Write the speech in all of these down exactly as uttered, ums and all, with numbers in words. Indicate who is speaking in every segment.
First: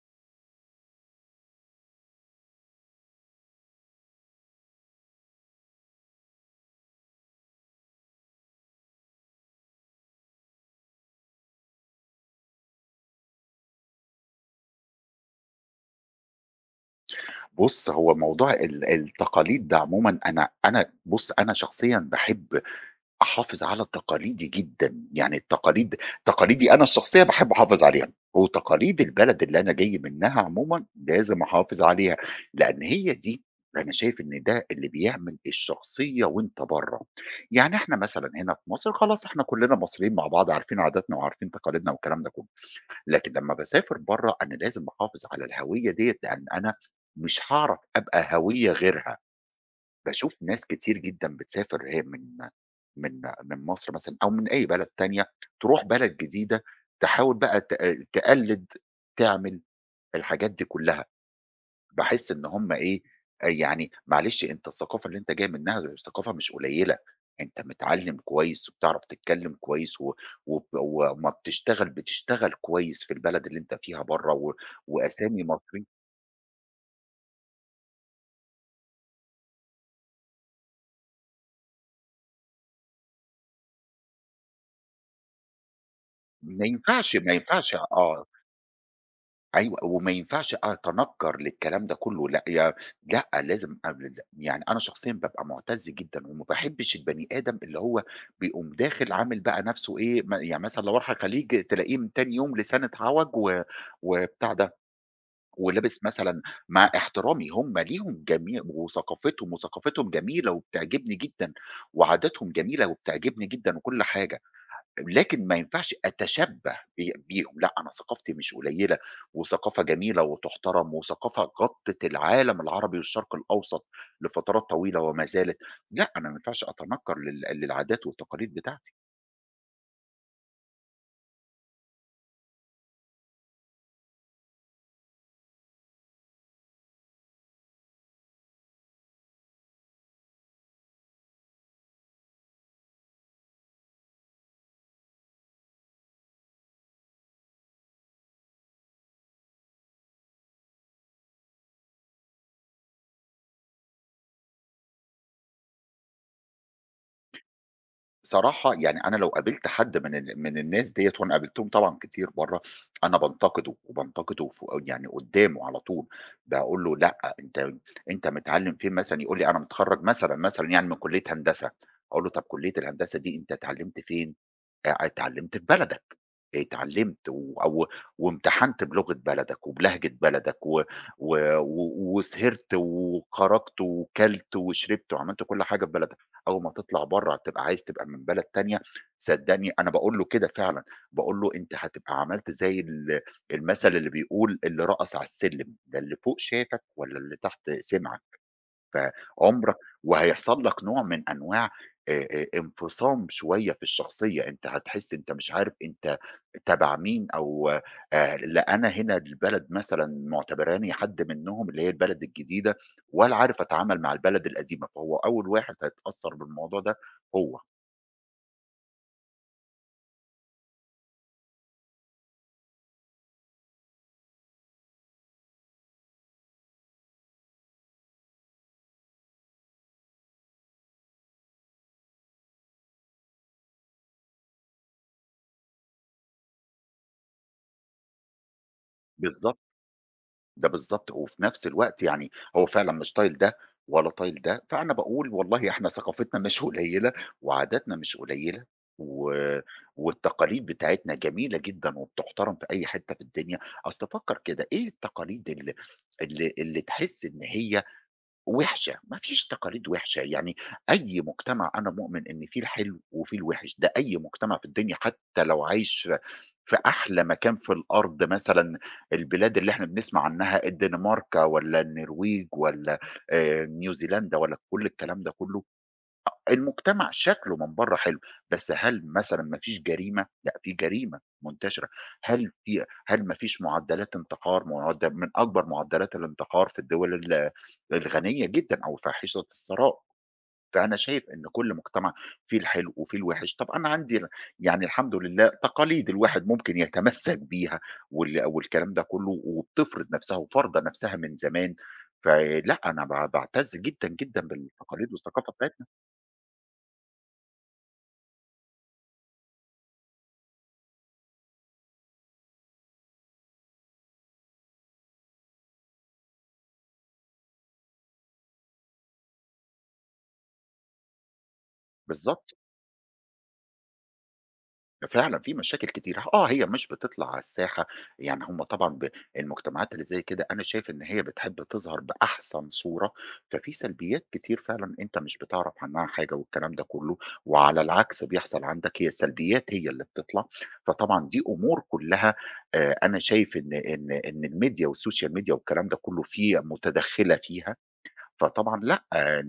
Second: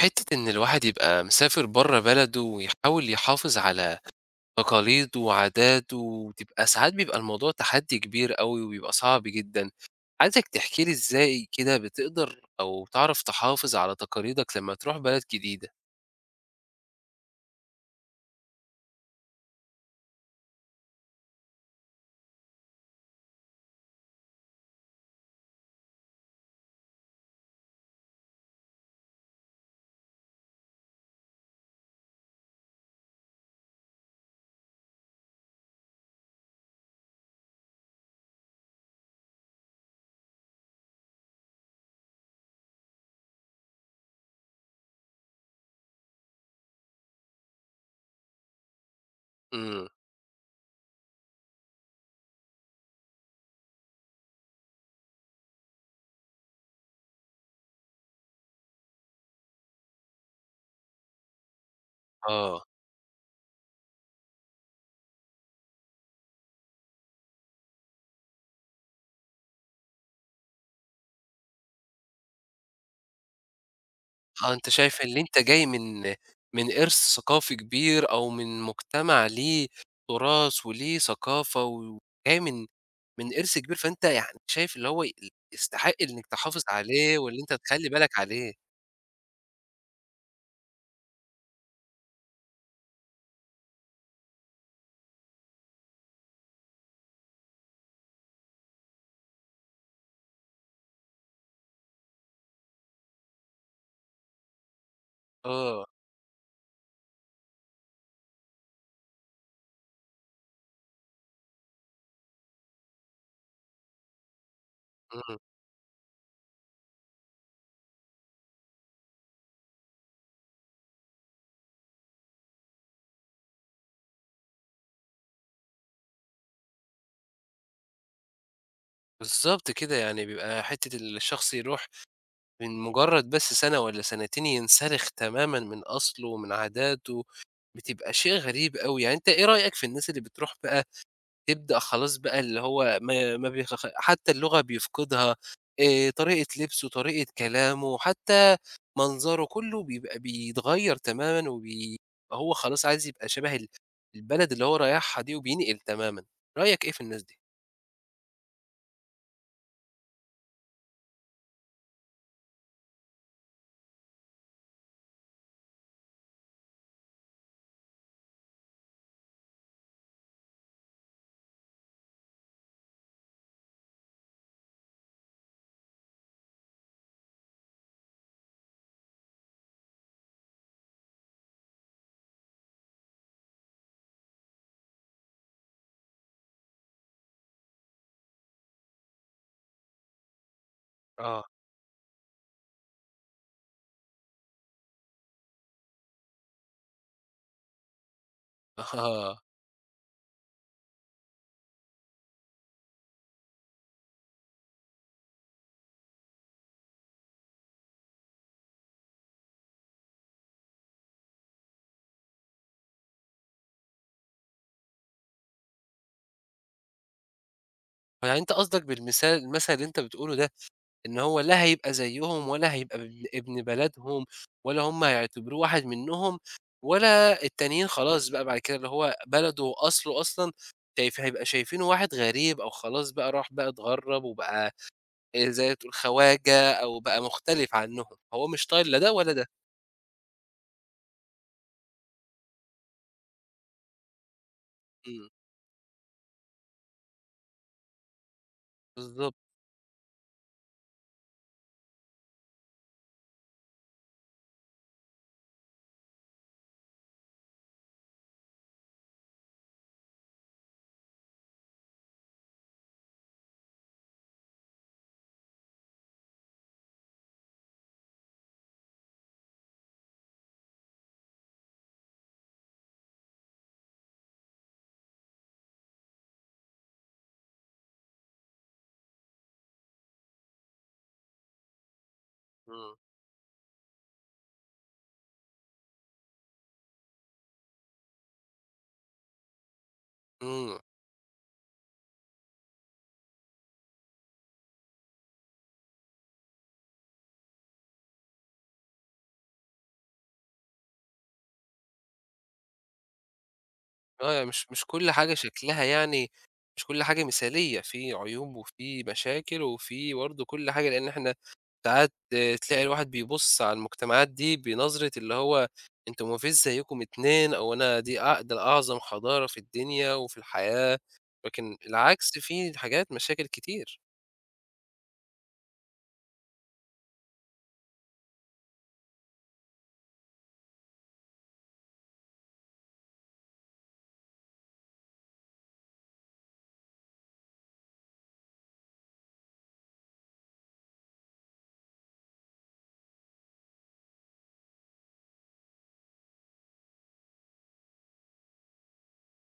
Speaker 1: حتّة إن الواحد يبقى مسافر برّه بلده ويحاول يحافظ على تقاليد وعادات، وتبقى ساعات بيبقى الموضوع تحدّي كبير أوي وبيبقى صعب جدًا. عايزك تحكي لي إزاي كده بتقدر أو تعرف تحافظ على تقاليدك لمّا تروح بلد جديدة؟
Speaker 2: بُص، هو موضوع ال التقاليد ده عمومًا أنا أنا بُص، أنا شخصيًا باحب أحافظ على تقاليدي جدًا، يعني التقاليد تقاليدي أنا الشخصية باحب أحافظ عليها، وتقاليد البلد اللي أنا جاي منها عمومًا لازم أحافظ عليها، لأن هي دي أنا شايف إن ده اللي بيعمل الشخصية وأنت برّه، يعني إحنا مثلًا هنا في مصر خلاص إحنا كلنا مصريين مع بعض عارفين عاداتنا وعارفين تقاليدنا والكلام ده كله. لكن لمّا باسافر برّه أنا لازم أحافظ على الهوية ديّة، لإن أنا مش هاعرف أبقى هوية غيرها،
Speaker 1: إمم.
Speaker 2: باشوف ناس كتير جدًا بتسافر هي من من من مصر مثلًا أو من أي بلد تانية، تروح بلد جديدة تحاول بقى ت تقلِّد، تعمل الحاجات دي كلّها. باحس إن
Speaker 1: آه.
Speaker 2: هُم إيه، آآ يعني معلش أنت الثقافة اللي أنت جاي منها ثقافة مش قليلة، أنت متعلّم كويس وبتعرف تتكلّم كويس و وب وأمّا بتشتغل بتشتغل كويس في البلد اللي أنت فيها برّه و
Speaker 1: آه، أنت شايف اللي أنت
Speaker 2: وأسامي
Speaker 1: جاي
Speaker 2: مصري.
Speaker 1: من من إرث ثقافي كبير أو من مجتمع ليه تراث وليه ثقافة وجاي من من إرث كبير، فأنت يعني شايف اللي هو ي يستحق إنّك تحافظ
Speaker 2: ما ينفعش
Speaker 1: عليه
Speaker 2: ما
Speaker 1: واللي أنت
Speaker 2: ينفعش
Speaker 1: تخلّي بالك
Speaker 2: آه.
Speaker 1: عليه.
Speaker 2: أيوه، وما ينفعش أتنكّر للكلام ده كلّه، لأ يا لأ لازم قبل د يعني أنا شخصيًا بابقى مُعتَز جدًا وما باحبّش البني آدم اللي هو بيقوم داخل عامل بقى نَفْسه إيه، م يعني مثلًا لو راح الخليج تلاقيه من تاني يوم لسانه اتعوج و وبتاع ده،
Speaker 1: آه.
Speaker 2: ولابس مثلًا مع احترامي هم ليهم جميع وثقافتهم، وثقافتهم جميلة وبتعجبني جدًا، وعاداتهم جميلة وبتعجبني جدًا وكل حاجة.
Speaker 1: إمم.
Speaker 2: لكن ما ينفعش أتشبّه بي بيهم، لأ، أنا ثقافتي مش قليّلة، وثقافة جميلة وتُحترم، وثقافة غطِّت العالم العربي والشرق الأوسط لفترات طويلة وما زالت، لأ، أنا ما ينفعش أتنكّر لل للعادات والتقاليد بتاعتي.
Speaker 1: بالضبط كده، يعني بيبقى حتّة الشخص يروح من مجرّد بس سَنة والّا سنتين ينسلخ تمامًا من أصله ومن عاداته، بتبقى شيء غريب أوي، يعني أنت إيه رأيك في الناس اللي بتروح بقى تبدأ خلاص بقى اللي هو ما ما بيخخ حتى اللغة بيفقدها، آآ طريقة لبسه، طريقة كلامه، حتى منظره، كُلّه بيبقى بيتغيّر تمامًا وبي هو خلاص عايز يبقى شبه ال البلد اللي هو رايحها دي وبينقل تمامًا، رأيك إيه في الناس دي؟
Speaker 2: صراحة يعني أنا لو قابلت حد من ال من الناس ديّة وأنا قابلتهم طبعًا كتير برّه، أنا بانتقده وبانتقده ف يعني قدّامه على طول، باقول له: "لأ، أنت أنت متعلّم فين؟" مثلًا يقول لي: "أنا متخرّج" مثلًا، مثلًا يعني من كلية هندسة، أقول له: "طَب كلية الهندسة دي أنت اتعلّمت فين؟" آآ اتعلمت في بلدك، اتعلمت و أو وامتحنت بلغة بلدك وبلهجة بلدك و و و وسهرت وخرجت وكلت وشربت وعملت كل حاجة في بلدك، أول ما تطلع برّه هتبقى عايز تبقى من بلد تانية، صدّقني أنا باقول له كده فعلًا، باقول
Speaker 1: آه.
Speaker 2: له: "أنت هتبقى عملت زي ال المثل اللي بيقول اللي رقص على السلم، لا اللي فوق شافك ولا اللي تحت سمعك."
Speaker 1: آه،
Speaker 2: فعمرك وهيحصل لك نوع من أنواع آآ آآ انفصام شوية في الشخصية، أنت هتحس أنت مش عارف أنت تبع مين أو آآ لا أنا هنا البلد مثلًا معتبراني حد منهم اللي هي البلد الجديدة، ولا عارف أتعامل مع البلد القديمة، فهو أول واحد هيتأثّر بالموضوع ده هو.
Speaker 1: يعني أنت قصدك بالمثال المثل اللي أنت بتقوله ده إن هو لا هيبقى زيّهم ولا هيبقى ابن ابن بلدهم ولا هم هيعتبروه واحد منّهم ولا التانيين خلاص بقى بعد كده اللي هو بلده وأصله أصلًا شايف هيبقى شايفينه واحد غريب أو خلاص بقى راح بقى اتغرّب وبقى آآ زي ما تقول خواجة أو بقى مختلف عنّهم، هو مش طايل لا ده ولا ده.
Speaker 2: بالضبط. ده بالضبط، وفي نفس الوقت يعني هو فعلًا مش طايل ده ولا طايل ده، فأنا باقول
Speaker 1: إمم.
Speaker 2: والله إحنا ثقافتنا مش قليلة وعاداتنا مش قليلة و
Speaker 1: بالضبط.
Speaker 2: والتقاليد بتاعتنا جميلة جدًا وبتُحترم في أي حتة في الدنيا، أصل فكّر كده إيه التقاليد ال اللي اللي تحس إن هي وِحشة، ما فيش تقاليد وِحشة، يعني أي مجتمع أنا مؤمن إن فيه الحلو وفيه الوِحِش، ده أي مجتمع في الدنيا حتى لو عايش في أحلى مكان في الأرض مثلًا، البلاد اللي إحنا بنسمع عنها الدنمارك والّا النرويج والّا آآ نيوزيلندا والّا كل الكلام ده كلّه المجتمع شكله من بره حلو، بس هل مثلًا ما فيش جريمة؟ لأ، في جريمة منتشرة، هل في
Speaker 1: إمم.
Speaker 2: هل ما فيش معدلات انتحار معد من أكبر معدلات الانتحار في الدول ال الغنية جدًا أو فاحِشة الثراء،
Speaker 1: إمم.
Speaker 2: فأنا شايف إن كل مجتمع فيه الحلو وفيه الوحِش، طب أنا عندي يعني الحمد لله تقاليد الواحد ممكن يتمسّك بيها وال والكلام ده كله وبتفرض نَفْسها وفارضة نَفْسها من زمان، فلأ، أنا ب باعتز جدًا،
Speaker 1: آه،
Speaker 2: جدًا
Speaker 1: يعني مش مش كل
Speaker 2: بالتقاليد
Speaker 1: حاجة
Speaker 2: والثقافة
Speaker 1: شكلها
Speaker 2: بتاعتنا،
Speaker 1: يعني مش كل حاجة مثالية، في عيوب وفي مشاكل وفي برضه كل حاجة، لإن إحنا ساعات آه، تلاقي الواحد بيبُص على المجتمعات دي بنظرة اللي هو أنتم ما فيش زيّكم اتنين أو أنا دي أع ده أعظم حضارة في الدنيا وفي الحياة، لكن العكس
Speaker 2: بالضبط.
Speaker 1: في حاجات مشاكل كتير.
Speaker 2: فعلًا في مشاكل كتير، آه، هي مش بتطلع على الساحة، يعني هم طبعًا ب المجتمعات اللي زي كده أنا شايف إن هي بتحب تظهر بأحسن صورة، ففي سلبيات كتير فعلًا أنت مش بتعرف عنها حاجة والكلام ده كله، وعلى العكس بيحصل عندك هي السلبيات هي اللي بتطلع، فطبعًا دي أمور كلها آآ أنا شايف إن إن إن الميديا والسوشيال ميديا والكلام ده كله في متدخلة فيها، فطبعًا لأ،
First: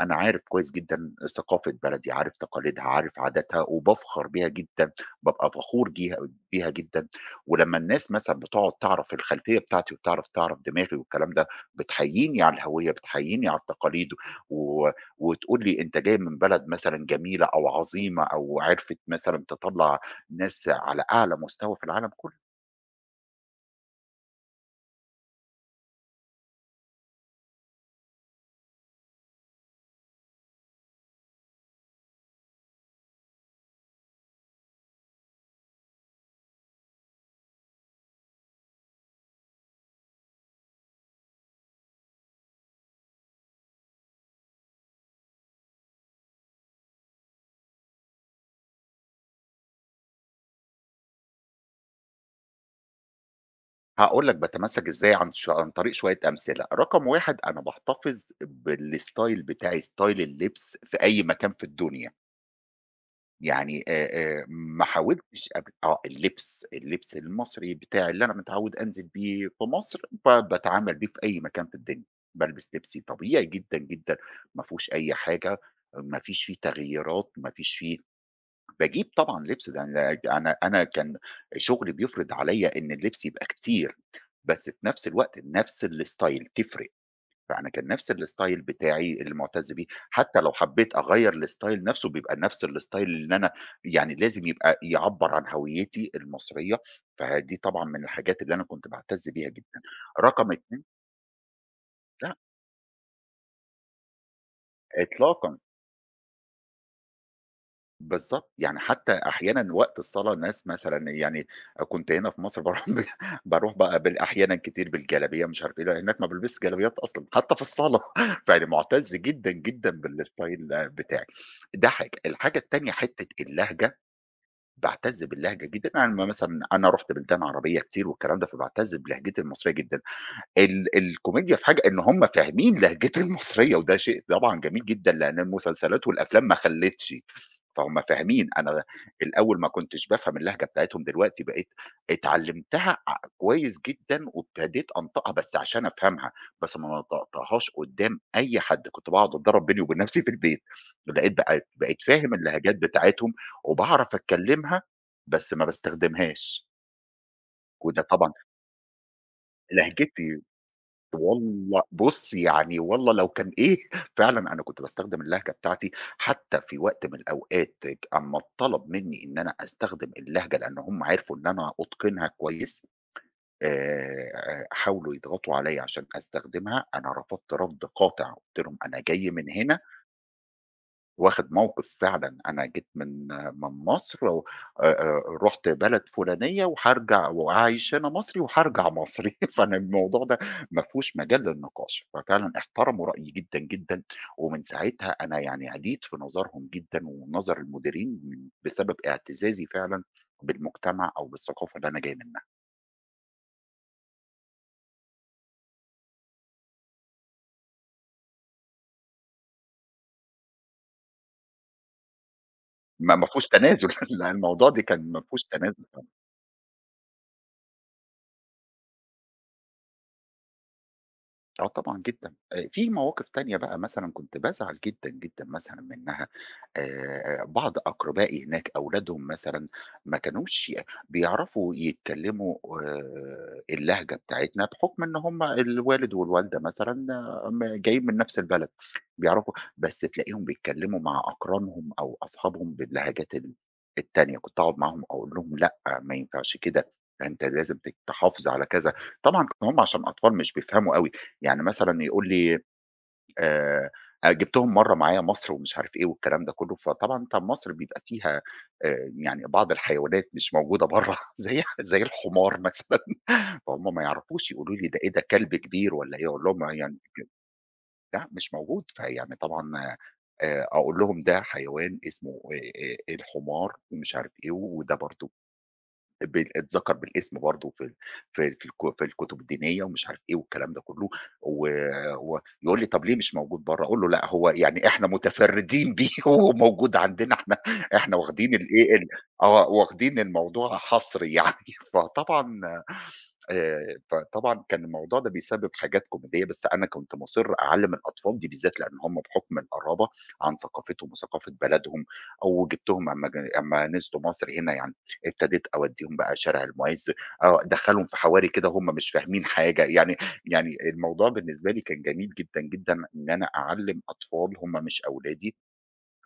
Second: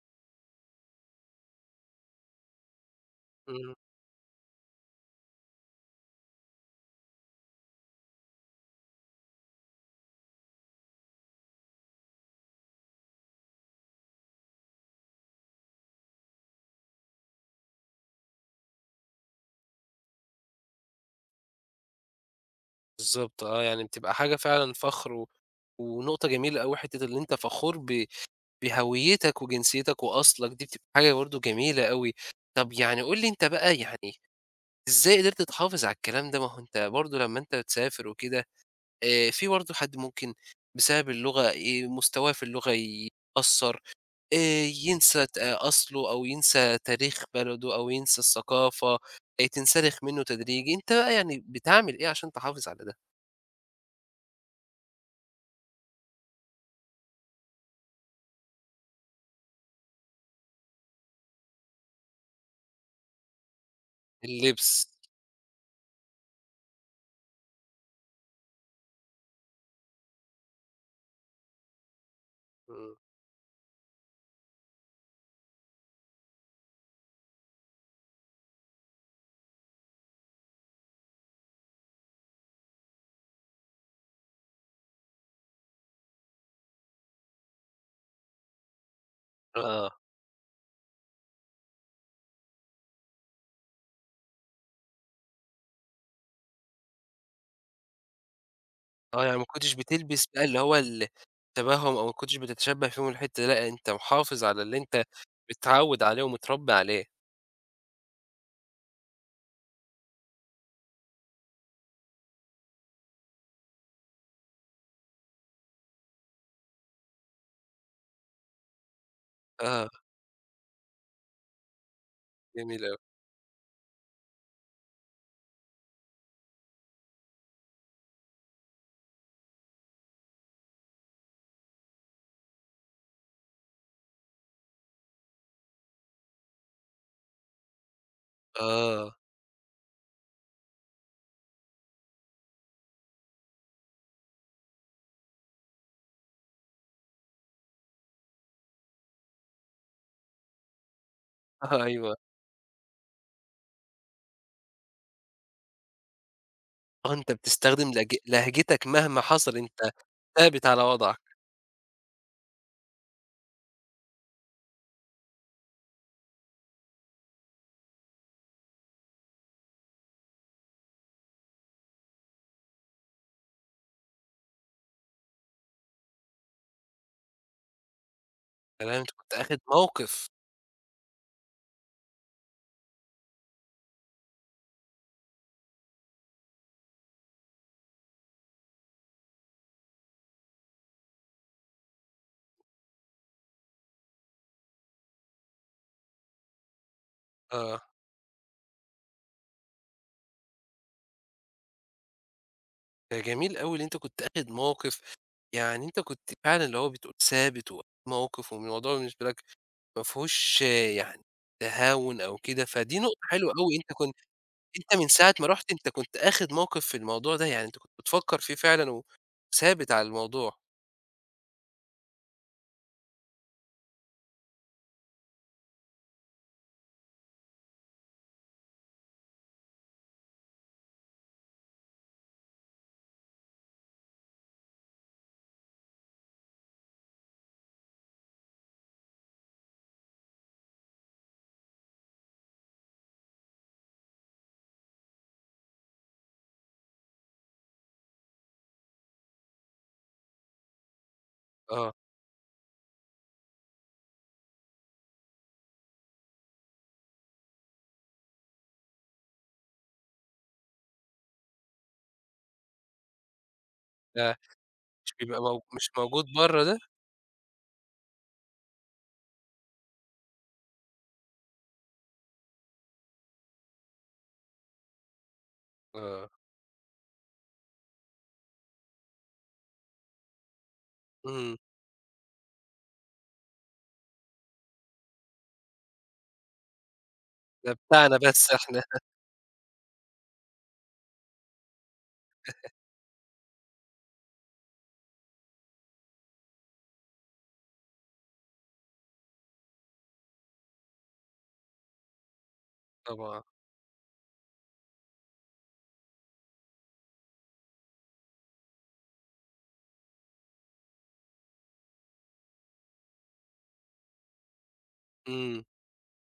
Speaker 2: أنا عارف كويس جدًا ثقافة بلدي، عارف تقاليدها، عارف عاداتها
Speaker 1: إمم.
Speaker 2: وبافخر بيها جدًا، بابقى فخور جيها بيها جدًا، ولمّا الناس مثلًا بتقعد تعرف الخلفية بتاعتي وبتعرف تعرف دماغي والكلام ده، بتحييني على الهوية، بتحييني على التقاليد و وتقول لي أنت جاي من بلد مثلًا جميلة أو عظيمة أو عرفت مثلًا تطلّع ناس على أعلى مستوى في العالم كُلّه.
Speaker 1: بالضبط آه، يعني بتبقى حاجة فعلًا فخر و ونقطة جميلة أوي حتّة اللي أنت فخور ب بهويتك وجنسيتك وأصلك، دي بتبقى حاجة برضه جميلة أوي. طب يعني قُل لي أنت بقى يعني إزاي قدرت تحافظ على الكلام ده؟ ما هو أنت برضه لمّا أنت تسافر وكده، آآ في برضه حد ممكن بسبب اللغة ي مستواه في اللغة يتأثّر، آآ ينسى ت آه، أصله أو ينسى تاريخ بلده أو ينسى الثقافة، آآ تنسلخ منّه تدريجي. أنت بقى يعني بتعمل إيه عشان تحافظ على ده؟
Speaker 2: هاقول لك باتمسّك إزاي عن ش عن طريق شوية أمثلة، رقم واحد أنا باحتفظ بالstyle بتاعي، style اللبس في أي مكان في الدنيا، يعني آآ، آآ، ما
Speaker 1: اللبس.
Speaker 2: حاولتش قبل آه، اللبس، اللبس المصري بتاعي اللي أنا متعوّد أنزل بيه في مصر، ب باتعامل بيه في أي مكان في الدنيا، بالبس
Speaker 1: إمم.
Speaker 2: لبسي طبيعي جدًا، جدًا، ما فيهوش أي حاجة، ما فيش فيه تغييرات، ما فيش فيه باجيب طبعًا لبس، ده أنا أنا أنا كان شغلي بيفرض عليّا إن اللبس يبقى كتير، بس في نفس الوقت نفس الstyle تفرق، فأنا كان نفس الstyle بتاعي اللي معتز بيه،
Speaker 1: آه.
Speaker 2: حتى لو حبيت أغيّر الstyle نفسه بيبقى نفس الstyle اللي أنا يعني لازم يبقى يعبّر عن هويتي المصرية، فدي طبعًا من الحاجات اللي أنا كنت
Speaker 1: آه،
Speaker 2: باعتز
Speaker 1: يعني ما
Speaker 2: بيها
Speaker 1: كنتش
Speaker 2: جدًا.
Speaker 1: بتلبس بقى
Speaker 2: رقم
Speaker 1: اللي هو
Speaker 2: اثنين
Speaker 1: التبَهُّم أو ما
Speaker 2: لأ،
Speaker 1: كنتش بتتشبّه فيهم الحتّة دي، لأ، أنت محافظ على اللي أنت
Speaker 2: إطلاقًا.
Speaker 1: متعوّد عليه ومتربّي عليه.
Speaker 2: بالضبط، يعني حتى أحيانًا وقت الصلاة ناس مثلًا يعني كنت هنا في مصر باروح ب باروح بقى بال أحيانًا كتير بالجلابية مش عارف إيه، لأ هناك ما بالبسش جلابيات أصلًا حتى في الصلاة، فيعني معتز جدًا،
Speaker 1: آه،
Speaker 2: جدًا بالستايل بتاعي. ده حاجة، الحاجة
Speaker 1: جميل
Speaker 2: التانية
Speaker 1: أوي.
Speaker 2: حتة اللهجة، باعتز باللهجة جدًا، أنا مثلًا أنا رُحت بلدان عربية كتير والكلام ده، فباعتز بلهجتي المصرية جدًا. ال الكوميديا في حاجة إن هم فاهمين لهجتي المصرية، وده شيء طبعًا جميل جدًا، لأن المسلسلات والأفلام ما خلّتش، فهُم فاهمين أنا
Speaker 1: آه،
Speaker 2: الأول ما كنتش بافهم اللهجة بتاعتهم، دلوقتي بقيت اتعلمتها ع كويس جدًا، وابتديت أنطقها بس عشان أفهمها، بس ما نطقتهاش قدّام أي حد، كنت باقعد أتضرب بيني وبين نفسي في البيت، لقيت بقيت
Speaker 1: آه،
Speaker 2: بقيت
Speaker 1: أيوه.
Speaker 2: فاهم اللهجات بتاعتهم، وباعرف أتكلمها بس ما باستخدمهاش،
Speaker 1: آه، أنت بتستخدم
Speaker 2: وده
Speaker 1: لهج
Speaker 2: طبعًا
Speaker 1: لهجتك مهما حصل، أنت
Speaker 2: لهجتي
Speaker 1: ثابت على وضعك.
Speaker 2: والل بُص يعني والله لو كان إيه فعلًا أنا كنت باستخدم اللهجة بتاعتي حتى في وقت من الأوقات أمّا اتطلب منّي إن أنا أستخدم اللهجة لأن هم عرفوا إن أنا أتقنها كويس، آآ حاولوا يضغطوا عليَّ عشان أستخدمها، أنا رفضت رفض قاطع، قُلت لهم:
Speaker 1: تمام،
Speaker 2: "أنا
Speaker 1: أنت
Speaker 2: جاي
Speaker 1: كنت
Speaker 2: من
Speaker 1: آخِد
Speaker 2: هنا
Speaker 1: موقِف.
Speaker 2: واخد موقف فعلًا، أنا جيت من من مصر و آآ آآ رُحت بلد فُلانية وهارجع وعايش هنا مصري وهارجع مصري، فأنا الموضوع ده ما فيهوش مجال للنقاش، ففعلًا احترموا رأيي جدًا، جدًا، ومن ساعتها أنا يعني عِليت في نظرهم جدًا ونظر
Speaker 1: آه،
Speaker 2: المديرين بسبب اعتزازي فعلًا بالمجتمع أو بالثقافة اللي أنا جاي منها،
Speaker 1: ده جميل أوي اللي أنت كنت آخِد موقِف، يعني أنت كنت فعلًا اللي هو بتقول ثابت وآخِد موقِف والموضوع بالنسبة لك ما فيهوش آه، يعني تهاون أو كده، فدي
Speaker 2: ما
Speaker 1: نقطة
Speaker 2: ما فيهوش
Speaker 1: حلوة أوي
Speaker 2: تنازل،
Speaker 1: أنت كنت
Speaker 2: لا الموضوع ده
Speaker 1: أنت من
Speaker 2: كان ما
Speaker 1: ساعة
Speaker 2: فيهوش
Speaker 1: ما رُحت
Speaker 2: تنازل
Speaker 1: أنت كنت آخد موقف في الموضوع ده، يعني أنت كنت بتفكّر فيه فعلًا وثابت على الموضوع،
Speaker 2: آه طبعًا جدًا، آآ في مواقف تانية بقى مثلًا كنت بازعل جدًا، جدًا مثلًا منها آآ بعض أقربائي هناك أولادهم مثلًا ما كانوش بيعرفوا يتكلموا آآ اللهجة بتاعتنا بحكم إن هم الوالد والوالدة مثلًا آه، م جايين من نفس البلد، بيعرفوا بس تلاقيهم بيتكلموا مع أقرانهم أو أصحابهم باللهجات ال التانية، كنت أقعد معاهم أقول لهم لأ، ما ينفعش كده، أنت لازم ت تحافظ على كذا، طبعًا هم عشان أطفال مش بيفهموا أوي. يعني
Speaker 1: آه،
Speaker 2: مثلًا يقول لي آآ أ جِبتهم مرّة معايا مصر ومش عارف إيه والكلام ده كلّه، فطبعًا أنت مصر بيبقى فيها آآ يعني بعض الحيوانات مش موجودة برّه زي زي الحمار مثلًا، فهُم ما
Speaker 1: ده
Speaker 2: يعرفوش يقولوا لي ده إيه
Speaker 1: مش
Speaker 2: ده
Speaker 1: بيبقى
Speaker 2: كلب
Speaker 1: مو مش
Speaker 2: كبير والّا
Speaker 1: موجود
Speaker 2: إيه، أقول
Speaker 1: برّه
Speaker 2: لهم
Speaker 1: ده؟
Speaker 2: يعني لأ مش موجود، فيعني طبعًا آآ أقول لهم ده حيوان اسمه آآ الحمار ومش عارف إيه، وده برضه
Speaker 1: آه.
Speaker 2: بال اتذكر بالاسم برضه في ال في ال في الك في الكتب الدينية ومش عارف إيه والكلام ده كله،
Speaker 1: إمم.
Speaker 2: و ويقول لي: "طب ليه مش موجود برّه؟" أقول له: "لأ هو يعني إحنا متفردين بيه وهو موجود عندنا إحنا
Speaker 1: ده
Speaker 2: إحنا
Speaker 1: بتاعنا بس
Speaker 2: واخدين
Speaker 1: إحنا.
Speaker 2: الإيه ال آه واخدين الموضوع حصري يعني." فطبعًا آآ، فطبعًا كان الموضوع ده بيسبب حاجات كوميدية، بس أنا كنت مُصِر أعلّم الأطفال دي بالذات، لإن هم بحُكم القرابة عن ثقافتهم وثقافة بلدهم، أو جِبتهم أمّا ج
Speaker 1: طبعًا.
Speaker 2: أمّا نزلوا مصر هنا يعني، ابتديت أودّيهم بقى شارع المُعز، آه، أدخّلهم في حواري كده هم مش فاهمين حاجة، يعني يعني الموضوع بالنسبة لي كان جميل جدًا، جدًا إن أنا أعلّم أطفال هم مش أولادي،
Speaker 1: إمم.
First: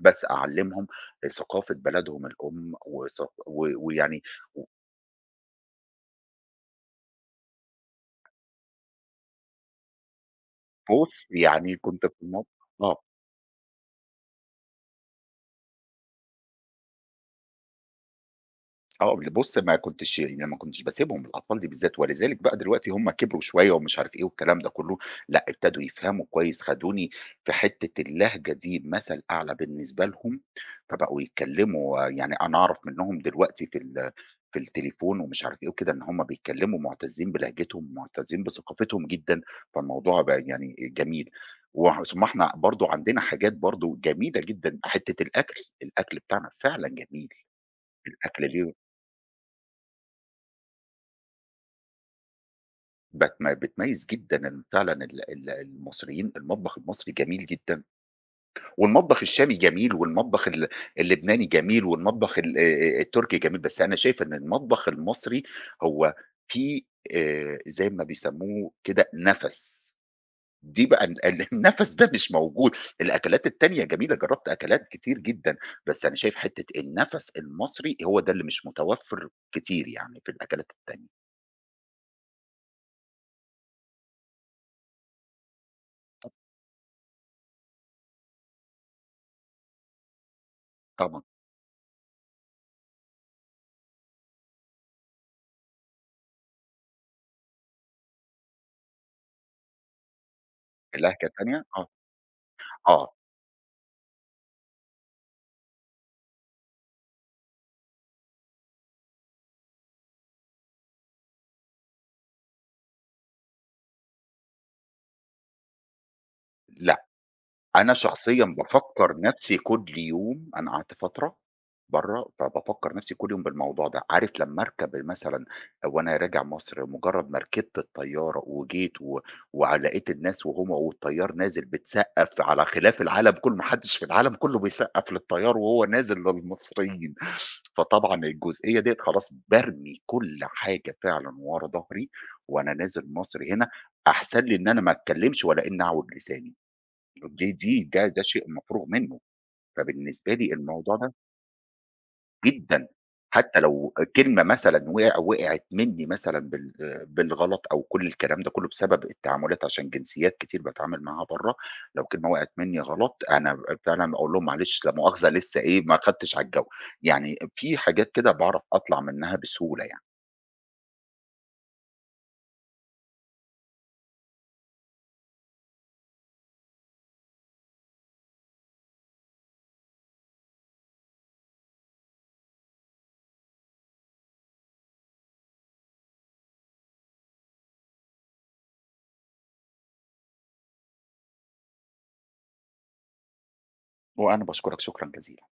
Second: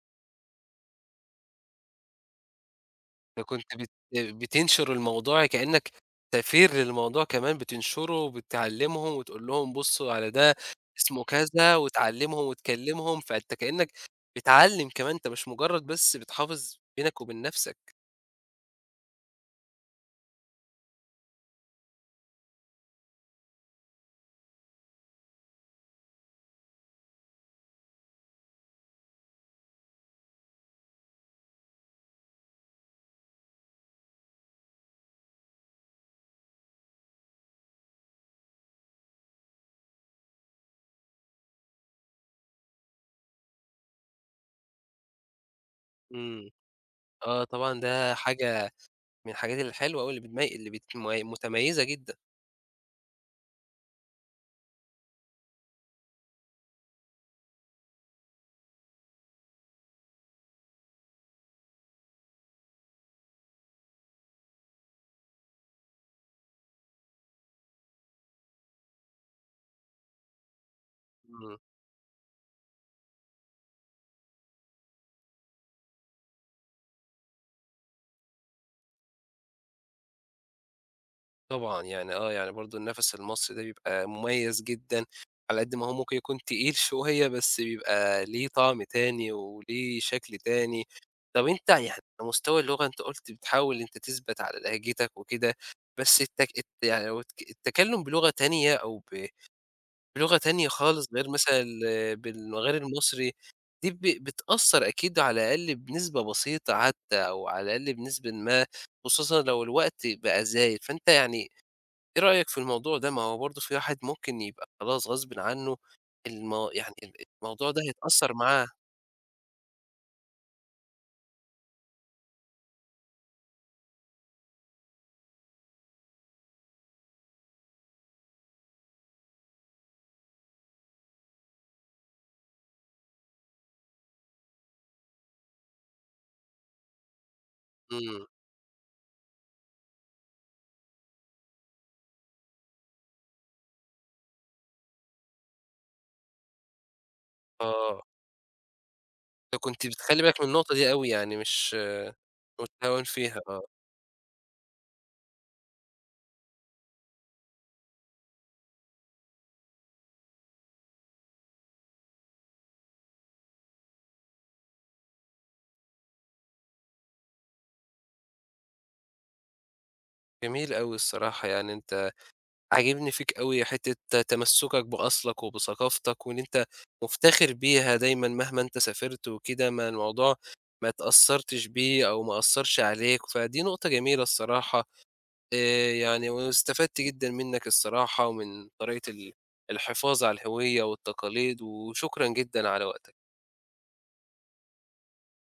Speaker 2: بس أعلّمهم ثقافة بلدهم الأم وثق و
Speaker 1: فكنت بت
Speaker 2: ويعني و
Speaker 1: بتنشر الموضوع كإنّك سفير للموضوع كمان بتنشره وبتعلّمهم وتقول لهم بُصّوا على ده اسمه
Speaker 2: بُص يعني
Speaker 1: كذا
Speaker 2: كنت في
Speaker 1: وتعلّمهم
Speaker 2: الموقف آه.
Speaker 1: وتكلّمهم، فأنت كإنّك بتعلّم كمان، أنت مش مجرّد بس بتحافظ بينك وبين نَفْسك،
Speaker 2: آه، ل بُص ما كنتش يعني ما كنتش باسيبهم الأطفال دي بالذات، ولذلك بقى دلوقتي هم كبروا شوية ومش عارف إيه والكلام ده كلّه، لأ ابتدوا يفهموا كويس، خدوني في حتّة اللهجة دي مثل أعلى بالنسبة لهم، فبقوا يتكلّموا آه، يعني أنا أعرف منّهم دلوقتي في ال في التليفون ومش عارف إيه وكده، إن هم بيتكلّموا مُعتزّين بلهجتهم، مُعتزّين بثقافتهم جدًا، فالموضوع بقى يعني جميل، وح ثم إحنا برضه عندنا حاجات برضه جميلة جدًا، حتّة الأكل، الأكل بتاعنا
Speaker 1: إمم.
Speaker 2: فعلًا جميل،
Speaker 1: آه، طبعًا ده
Speaker 2: الأكل
Speaker 1: حاجة
Speaker 2: ليه
Speaker 1: من الحاجات الحلوة أوي اللي بتمي اللي بت مي متميزة جدًا،
Speaker 2: بتم بتميّز جدًا إن فعلًا ال ال المصريين المطبخ المصري جميل جدًا، والمطبخ الشامي جميل، والمطبخ ال اللبناني جميل، والمطبخ ال آآ التركي جميل، بس أنا شايف إن المطبخ المصري هو فيه آآ زي ما بيسموه كده نَفَس، دي بقى ال ال
Speaker 1: إمم.
Speaker 2: النَفَس ده مش موجود، الأكلات التانية جميلة، جرّبت أكلات كتير جدًا، بس أنا شايف حتّة النَفَس المصري هو ده اللي مش متوفّر كتير يعني في الأكلات التانية،
Speaker 1: طبعًا يعني آه، يعني برضه النَفَس المصري ده بيبقى مميز جدًا، على قد ما هو ممكن يكون تقيل شوية بس بيبقى ليه طعم تاني وليه شكل تاني.
Speaker 2: طبعًا
Speaker 1: طَب أنت يعني على مستوى اللغة أنت قُلت بتحاول أنت تثبت على لهجتك وكده، بس التك الت يعني لو التك- التكلُّم بلغة تانية أو ب بلغة تانية خالص
Speaker 2: النكهة
Speaker 1: غير مثلًا
Speaker 2: التانية آه،
Speaker 1: ال بال غير
Speaker 2: آه،
Speaker 1: المصري، دي ب بتأثّر أكيد على الأقل بنسبة بسيطة حتى أو على الأقل بنسبة ما، خصوصًا لو الوقت بقى زايد، فأنت يعني إيه رأيك في الموضوع ده؟ ما هو برضه في واحد ممكن يبقى خلاص غصبٍ عنّه الم يعني
Speaker 2: لأ.
Speaker 1: ال الموضوع ده
Speaker 2: أنا
Speaker 1: هيتأثّر
Speaker 2: شخصيًا
Speaker 1: معاه،
Speaker 2: بافكّر نَفْسي كل يوم أنا قعدت فترة برّه، فبافكّر نَفْسي كل يوم بالموضوع ده، عارف لمّا أركب مثلًا وأنا راجع مصر مُجرّد ما ركبت الطيارة وجيت و ولقيت الناس وهُم والطيار نازل بتسقّف على خلاف العالم كُلّه، ما حدّش في العالم كُلّه بيسقّف للطيار وهو نازل للمصريين، فطبعًا
Speaker 1: إمم.
Speaker 2: الجزئية ديّة خلاص بارمي كل حاجة فعلًا ورا ضهري وأنا نازل مصر هنا، أحسن لي إن أنا ما أتكلّمش ولا إنّي أعوج لساني. دي دي ده
Speaker 1: آه،
Speaker 2: ده شيء مفروغ منّه،
Speaker 1: أنت كنت بتخلّي
Speaker 2: فبالنسبة
Speaker 1: بالك من
Speaker 2: لي
Speaker 1: النقطة دي
Speaker 2: الموضوع
Speaker 1: أوي
Speaker 2: ده
Speaker 1: يعني مش
Speaker 2: جدًا،
Speaker 1: متهاون فيها،
Speaker 2: حتى
Speaker 1: آه،
Speaker 2: لو كلمة مثلًا وقع وقعت منّي مثلًا بال بالغلط أو كل الكلام ده كلّه بسبب التعاملات عشان جنسيات كتير باتعامل معاها برّه، لو كلمة وقعت منّي غلط أنا ب فعلًا باقول لهم معلش لا مؤاخذة لسه إيه ما خدتش على الجَو، يعني في حاجات كده باعرف أطلع منها بسهولة يعني،
Speaker 1: جميل أوي الصراحة يعني أنت عاجبني فيك أوي حتة تمسّكك بأصلك وبثقافتك، وإن أنت مُفتخر بيها دايمًا مهما أنت سافرت وكده، ما الموضوع ما اتأثّرتش بيه أو ما أثّرش عليك، فدي نقطة جميلة الصراحة آآ، يعني واستفدت جدًا منّك الصراحة ومن طريقة ال الحفاظ على الهوية والتقاليد، وشكرًا جدًا على وقتك.
Speaker 2: وأنا باشكرك شكرًا جزيلًا.